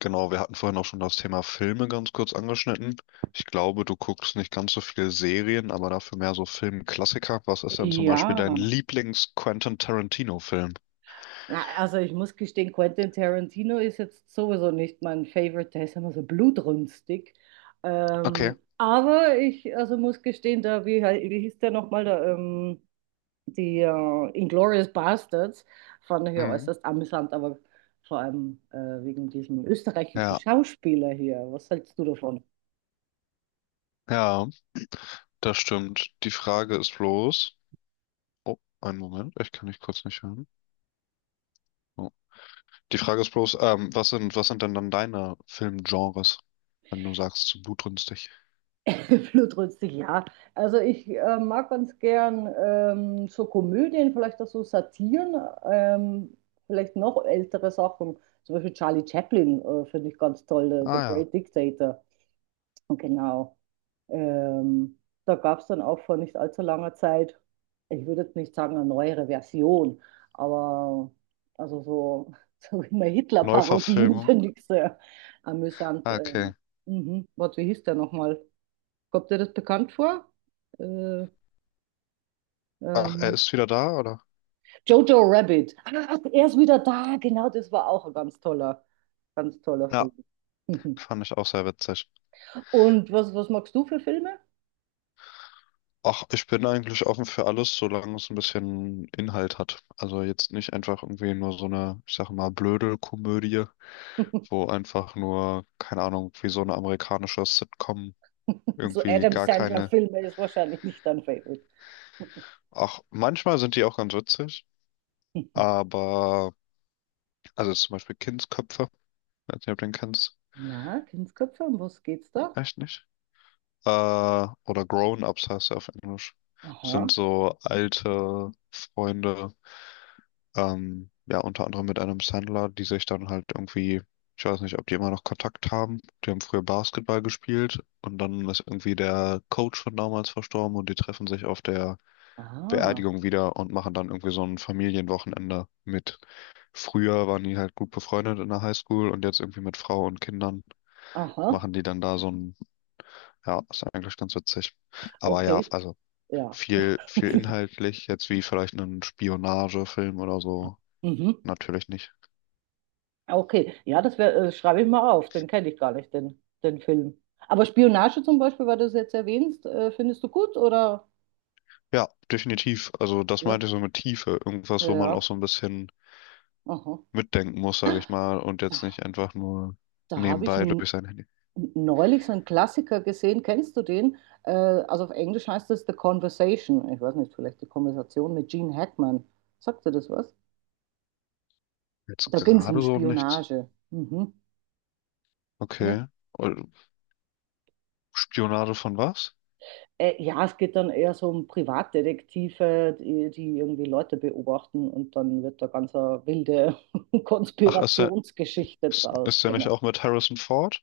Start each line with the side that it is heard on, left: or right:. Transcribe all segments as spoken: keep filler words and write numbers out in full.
left: Genau, wir hatten vorhin auch schon das Thema Filme ganz kurz angeschnitten. Ich glaube, du guckst nicht ganz so viele Serien, aber dafür mehr so Filmklassiker. Was ist denn zum Beispiel
right: Ja,
left: dein Lieblings-Quentin Tarantino-Film?
right: na, also ich muss gestehen, Quentin Tarantino ist jetzt sowieso nicht mein Favorite, der ist immer so blutrünstig.
left: Okay.
right: Ähm, aber ich also muss gestehen, da, wie, hei- wie hieß der nochmal, da, ähm, die äh, Inglourious Basterds, fand ich ja
left: Mhm.
right: äußerst amüsant, aber vor allem äh, wegen diesem österreichischen
left: Ja,
right: Schauspieler hier. Was hältst du davon?
left: ja, das stimmt. Die Frage ist bloß. Oh, einen Moment, ich kann dich kurz nicht hören. Oh. Die Frage ist bloß, ähm, was sind, was sind denn dann deine Filmgenres, wenn du sagst, zu blutrünstig?
right: Blutrünstig, ja. Also ich äh, mag ganz gern ähm, so Komödien, vielleicht auch so Satiren, ähm, vielleicht noch ältere Sachen. Zum Beispiel Charlie Chaplin äh, finde ich ganz toll, äh, The
left: Ah ja.
right: Great Dictator. Und genau. Ähm, Da gab es dann auch vor nicht allzu langer Zeit, ich würde jetzt nicht sagen eine neuere Version, aber also so, so immer Hitler-Parodien
left: Neuverfilmung.
right: finde ich sehr amüsant.
left: Ah,
right: Ähm,
left: okay.
right: mhm. Warte, wie hieß der nochmal? Kommt dir das bekannt vor? Äh,
left: Ach, er
right: ähm,
left: ist wieder da, oder?
right: Jojo Rabbit. Ach, er ist wieder da. Genau, das war auch ein ganz toller, ganz toller
left: Ja,
right: Film.
left: fand ich auch sehr witzig.
right: Und was, was magst du für Filme?
left: Ach, ich bin eigentlich offen für alles, solange es ein bisschen Inhalt hat. Also jetzt nicht einfach irgendwie nur so eine, ich sag mal, blöde Komödie, wo einfach nur, keine Ahnung, wie so eine amerikanische Sitcom
right: So
left: irgendwie
right: Adam
left: gar keine.
right: Sandler-Filme ist wahrscheinlich nicht dein Favorite.
left: Ach, manchmal sind die auch ganz witzig, aber, also zum Beispiel Kindsköpfe, ich weiß nicht, ob du den kennst.
right: Na, Kindsköpfe, um was geht's da?
left: Echt nicht? Äh, oder Grown-Ups heißt er auf Englisch. Sind
right: Aha,
left: so alte Freunde. Ähm, ja, unter anderem mit einem Sandler, die sich dann halt irgendwie, ich weiß nicht, ob die immer noch Kontakt haben. Die haben früher Basketball gespielt und dann ist irgendwie der Coach von damals verstorben und die treffen sich auf der
right: ah,
left: Beerdigung wieder und machen dann irgendwie so ein Familienwochenende mit. Früher waren die halt gut befreundet in der Highschool und jetzt irgendwie mit Frau und Kindern
right: aha,
left: machen die dann da so ein, ja, ist eigentlich ganz witzig. Aber ja,
right: okay,
left: also
right: ja.
left: viel, viel inhaltlich, jetzt wie vielleicht einen Spionagefilm oder so,
right: Mhm.
left: natürlich nicht.
right: Ah, okay, ja, das wär, äh, schreibe ich mal auf, den kenne ich gar nicht, den, den Film. Aber Spionage zum Beispiel, weil du es jetzt erwähnst, äh, findest du gut oder?
left: Ja, definitiv. Also das
right: Ja,
left: meinte ich so mit Tiefe.
right: ja,
left: Irgendwas, wo man auch
right: ja.
left: so ein bisschen
right: Aha.
left: mitdenken muss, sage ich mal, und jetzt
right: Da,
left: nicht einfach nur
right: habe ich
left: nebenbei
right: n-
left: durch sein Handy.
right: neulich so einen Klassiker gesehen, kennst du den? Äh, also auf Englisch heißt das The Conversation, ich weiß nicht, vielleicht die Konversation mit Gene Hackman. Sagt dir das was?
left: Jetzt
right: Da ging es um
left: gerade so nichts.
right: Spionage. Mhm. Ne?
left: Okay. Und Spionage von was?
right: Äh, ja, es geht dann eher so um Privatdetektive, die, die irgendwie Leute beobachten und dann wird da ganz eine wilde
left: Ach, ist der,
right: Konspirationsgeschichte
left: ist,
right: draus,
left: ist der nicht
right: genau.
left: auch mit Harrison Ford?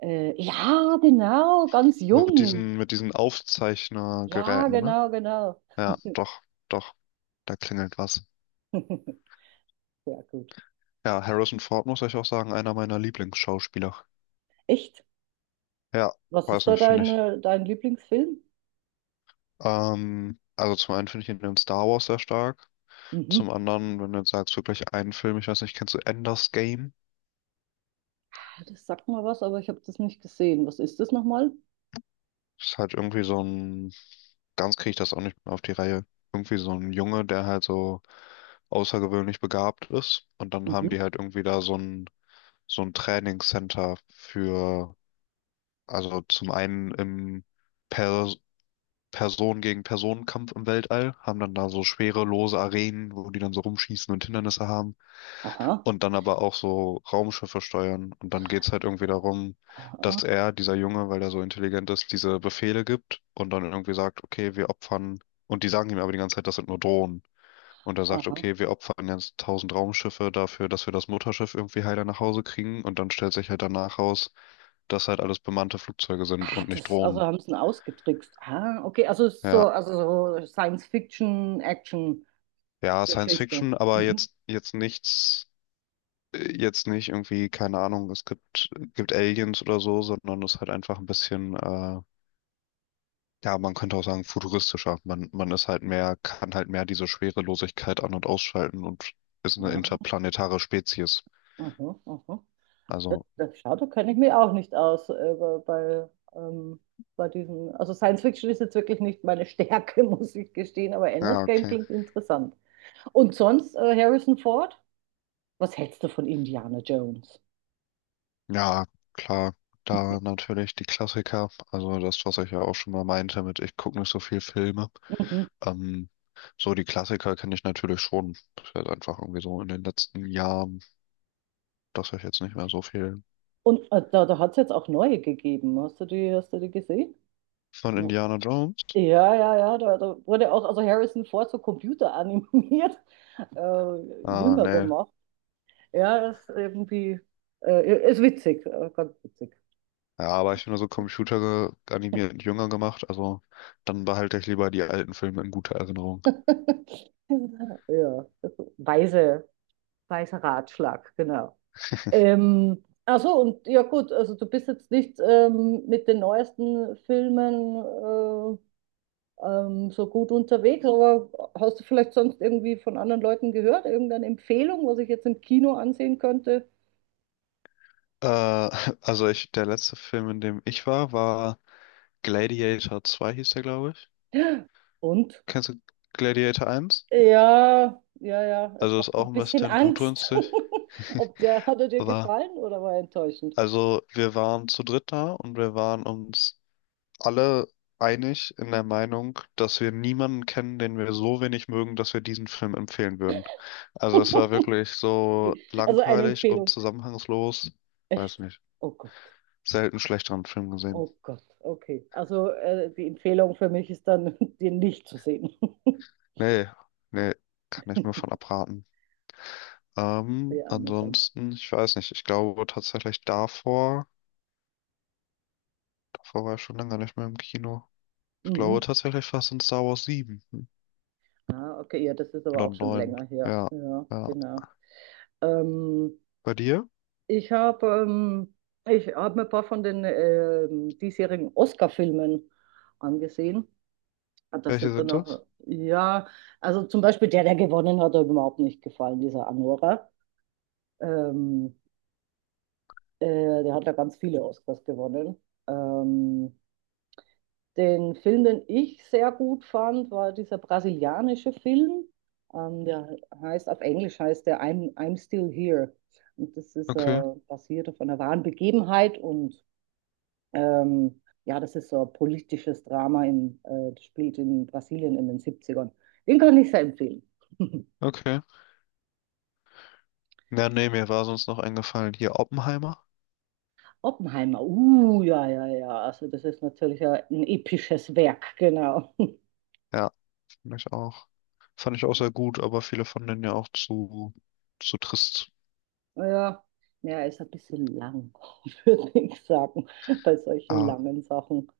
right: Äh, ja, genau, ganz
left: Mit
right: jung.
left: diesen, mit diesen
right: Ja,
left: Aufzeichnergeräten, ne?
right: genau, genau.
left: Ja, doch, doch, da klingelt was.
right: Sehr gut.
left: Ja, Harrison Ford muss ich auch sagen, einer meiner Lieblingsschauspieler.
right: Echt?
left: Ja,
right: Was
left: weiß
right: ist da
left: nicht, finde
right: dein,
left: ich.
right: äh, dein Lieblingsfilm?
left: Ähm, also zum einen finde ich ihn in Star Wars sehr stark.
right: Mhm.
left: Zum anderen, wenn du jetzt sagst, wirklich einen Film, ich weiß nicht, kennst du Ender's Game?
right: Das sagt mir was, aber ich habe das nicht gesehen. Was ist das nochmal?
left: Ist halt irgendwie so ein, ganz kriege ich das auch nicht mehr auf die Reihe. Irgendwie so ein Junge, der halt so außergewöhnlich begabt ist. Und dann
right: Mhm.
left: haben die halt irgendwie da so ein, so ein Trainingscenter für, also zum einen im Per Person gegen Personenkampf im Weltall, haben dann da so schwere, lose Arenen, wo die dann so rumschießen und Hindernisse haben.
right: Aha,
left: Und dann aber auch so Raumschiffe steuern. Und dann geht's halt irgendwie darum,
right: aha,
left: dass er, dieser Junge, weil er so intelligent ist, diese Befehle gibt und dann irgendwie sagt, okay, wir opfern. Und die sagen ihm aber die ganze Zeit, das sind nur Drohnen. Und er sagt,
right: aha.
left: okay, wir opfern jetzt tausend Raumschiffe dafür, dass wir das Mutterschiff irgendwie heiler nach Hause kriegen. Und dann stellt sich halt danach raus, dass halt alles bemannte Flugzeuge sind
right: Ah,
left: und nicht
right: das, also
left: Drohnen.
right: haben sie ihn ausgetrickst. Ah, okay, also es ist so,
left: Ja.
right: also so Science-Fiction-Action-Geschichte.
left: Ja, Science Fiction, aber
right: Mhm.
left: jetzt, jetzt nichts. Jetzt nicht irgendwie, keine Ahnung, es gibt, gibt Aliens oder so, sondern es ist halt einfach ein bisschen, äh, ja, man könnte auch sagen, futuristischer. Man, man ist halt mehr, kann halt mehr diese Schwerelosigkeit an- und ausschalten und ist eine
right: Ah,
left: interplanetare Spezies.
right: aha, aha. Das,
left: Also,
right: das, schau, da kenne ich mich auch nicht aus äh, bei, bei, ähm, bei diesen. Also Science-Fiction ist jetzt wirklich nicht meine Stärke, muss ich gestehen, aber
left: ja,
right: Ender's Game
left: okay.
right: klingt interessant. Und sonst äh, Harrison Ford? Was hältst du von Indiana Jones?
left: Ja, klar. Da natürlich die Klassiker, also das, was ich ja auch schon mal meinte mit, ich gucke nicht so viel Filme.
right: Mhm.
left: Ähm, so die Klassiker kenne ich natürlich schon. Das ist jetzt einfach irgendwie so in den letzten Jahren, dass ich jetzt nicht mehr so viel.
right: Und äh, da, da hat es jetzt auch neue gegeben. Hast du die, hast du die gesehen?
left: Von Indiana Jones?
right: Ja, ja, ja, da, da wurde auch also Harrison Ford so computeranimiert, äh,
left: Ah,
right: jünger
left: nee.
right: gemacht. Ja, ist irgendwie, äh, ist witzig, äh, ganz witzig.
left: Ja, aber ich finde so Computer ge- animiert jünger gemacht, also dann behalte ich lieber die alten Filme in guter Erinnerung.
right: Ja, weise, weiser Ratschlag, genau. Ähm, ach so, und ja gut, also du bist jetzt nicht ähm, mit den neuesten Filmen äh, ähm, so gut unterwegs, aber hast du vielleicht sonst irgendwie von anderen Leuten gehört, irgendeine Empfehlung, was ich jetzt im Kino ansehen könnte?
left: Äh, also ich, der letzte Film, in dem ich war, war Gladiator zwei hieß der, glaube ich.
right: Und?
left: Kennst du Gladiator eins?
right: Ja, ja, ja, es
left: Also ist
right: macht mir
left: auch
right: ein
left: ein
right: bisschen
left: bisschen
right: Angst.
left: blutrünstig.
right: Ob der, hat er dir
left: Aber,
right: gefallen oder war er enttäuschend?
left: also wir waren zu dritt da und wir waren uns alle einig in der Meinung, dass wir niemanden kennen, den wir so wenig mögen, dass wir diesen Film empfehlen würden. Also es war wirklich so
right: Also eine
left: langweilig und
right: Empfehlung.
left: zusammenhangslos. Weiß
right: Echt?
left: nicht.
right: Oh Gott,
left: Selten schlechteren Film gesehen.
right: oh Gott, okay. Also äh, die Empfehlung für mich ist dann, den nicht zu sehen.
left: Nee, nee, kann ich nur von abraten. Ähm,
right: Sehr amüsant.
left: ansonsten, ich weiß nicht, ich glaube tatsächlich davor, davor, war ich schon lange nicht mehr im Kino. Ich glaube
right: Mhm.
left: tatsächlich fast in Star Wars sieben
right: Ah, okay, ja, das ist aber
left: oder
right: auch schon
left: neun.
right: länger her.
left: Ja,
right: Ja,
left: ja.
right: genau. Ähm,
left: Bei dir?
right: ich habe ähm, ich hab mir ein paar von den ähm, diesjährigen Oscar-Filmen angesehen. Ah, das
left: Welche
right: sind dann
left: sind das?
right: auch, ja, also zum Beispiel der, der gewonnen hat, hat mir überhaupt nicht gefallen, dieser Anora. Ähm, äh, der hat ja ganz viele Oscars gewonnen. Ähm, den Film, den ich sehr gut fand, war dieser brasilianische Film. Ähm, der heißt, auf Englisch heißt der I'm, I'm Still Here. Und das ist
left: Okay,
right: äh, basiert auf einer wahren Begebenheit und ähm, ja, das ist so ein politisches Drama in, äh, das spielt in Brasilien in den Siebzigern. Den kann ich sehr empfehlen.
left: okay. Ja, nee, mir war sonst noch eingefallen. Hier Oppenheimer.
right: Oppenheimer, uh, ja, ja, ja. Also das ist natürlich ein ein episches Werk, genau.
left: Ja, fand ich auch. Fand ich auch sehr gut, aber viele fanden den ja auch zu, zu trist.
right: Ja, ja, ist ein bisschen lang, würde ich sagen, bei solchen
left: Ah,
right: langen Sachen.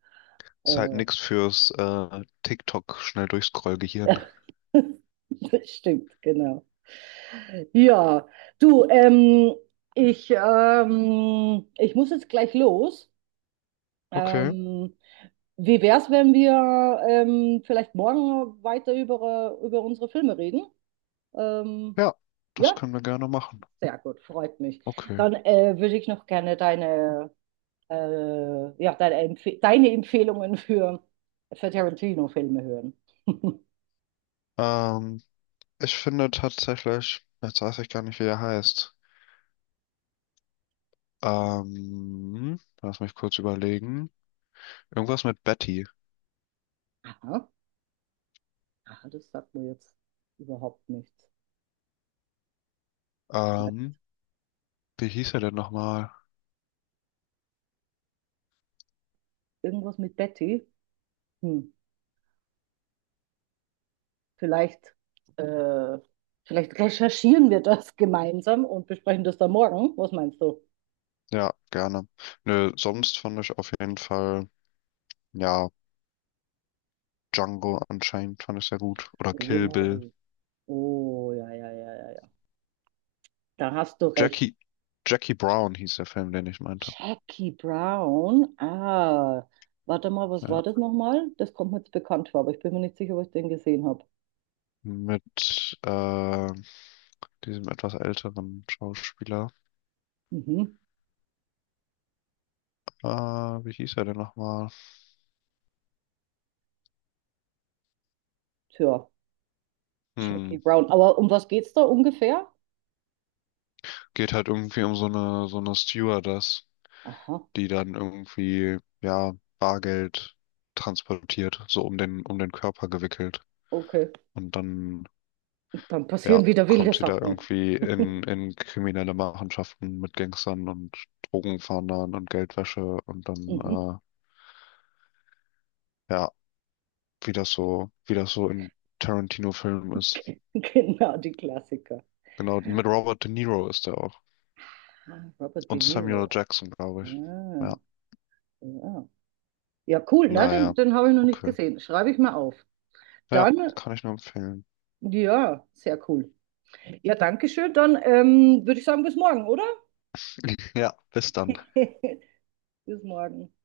left: ist halt
right: Äh,
left: nix fürs äh, TikTok schnell durchscrollgehirn.
right: das stimmt, genau. Ja, du, ähm, ich, ähm, ich muss jetzt gleich los.
left: Okay,
right: Ähm, wie wär's, wenn wir ähm, vielleicht morgen weiter über, äh, über unsere Filme reden? Ähm,
left: ja, das
right: ja.
left: können wir gerne machen.
right: Sehr gut, freut mich.
left: Okay.
right: Dann äh, würde ich noch gerne deine, äh, ja, deine, Empfe deine Empfehlungen für, für Tarantino-Filme hören.
left: Ähm, Ich finde tatsächlich, jetzt weiß ich gar nicht, wie er heißt. Ähm, lass mich kurz überlegen. Irgendwas mit Betty.
right: Aha, aha, das sagt mir jetzt überhaupt nichts. Vielleicht
left: Ähm, Wie hieß er denn nochmal?
right: irgendwas mit Betty? Hm, vielleicht, äh, vielleicht recherchieren wir das gemeinsam und besprechen das dann morgen. Was meinst du?
left: Ja, gerne. Nö, sonst fand ich auf jeden Fall. Ja, Django anscheinend fand ich sehr gut. Oder Kill Bill.
right: Oh, oh, ja, ja, ja, ja, ja. Da hast du recht.
left: Jackie, Jackie Brown hieß der Film, den ich meinte.
right: Jackie Brown. Ah, warte mal, was
left: Ja.
right: war das nochmal? Das kommt mir jetzt bekannt vor, aber ich bin mir nicht sicher, ob ich den gesehen habe.
left: Mit äh, diesem etwas älteren Schauspieler.
right: Mhm.
left: Äh, wie hieß er denn nochmal?
right: Tja,
left: Hm.
right: Jackie Brown. Aber um was geht's da ungefähr?
left: Geht halt irgendwie um so eine, so eine Stewardess,
right: Aha,
left: die dann irgendwie, ja, Bargeld transportiert, so um den, um den Körper gewickelt.
right: okay.
left: Und dann
right: Und dann
left: ja,
right: passieren wieder wilde
left: kommt sie da
right: Sachen.
left: irgendwie in, in, kriminelle Machenschaften mit Gangstern und Drogenfahndern und Geldwäsche und
right: Mhm.
left: dann, äh, ja, wie das so, wie das so in Tarantino-Filmen ist.
right: Genau, die Klassiker.
left: Genau, mit Robert De Niro ist er auch.
right: Ah, Robert De
left: Und Samuel
right: Niro.
left: Jackson, glaube ich.
right: Ah,
left: Ja,
right: ja. Ja, cool, ne? Den,
left: naja,
right: den habe ich noch nicht
left: okay.
right: gesehen. Schreibe ich mal auf.
left: Ja,
right: Dann,
left: kann ich nur empfehlen.
right: ja, sehr cool. Ja, danke schön. Dann ähm, würde ich sagen, bis morgen, oder?
left: Ja, bis dann.
right: Bis morgen.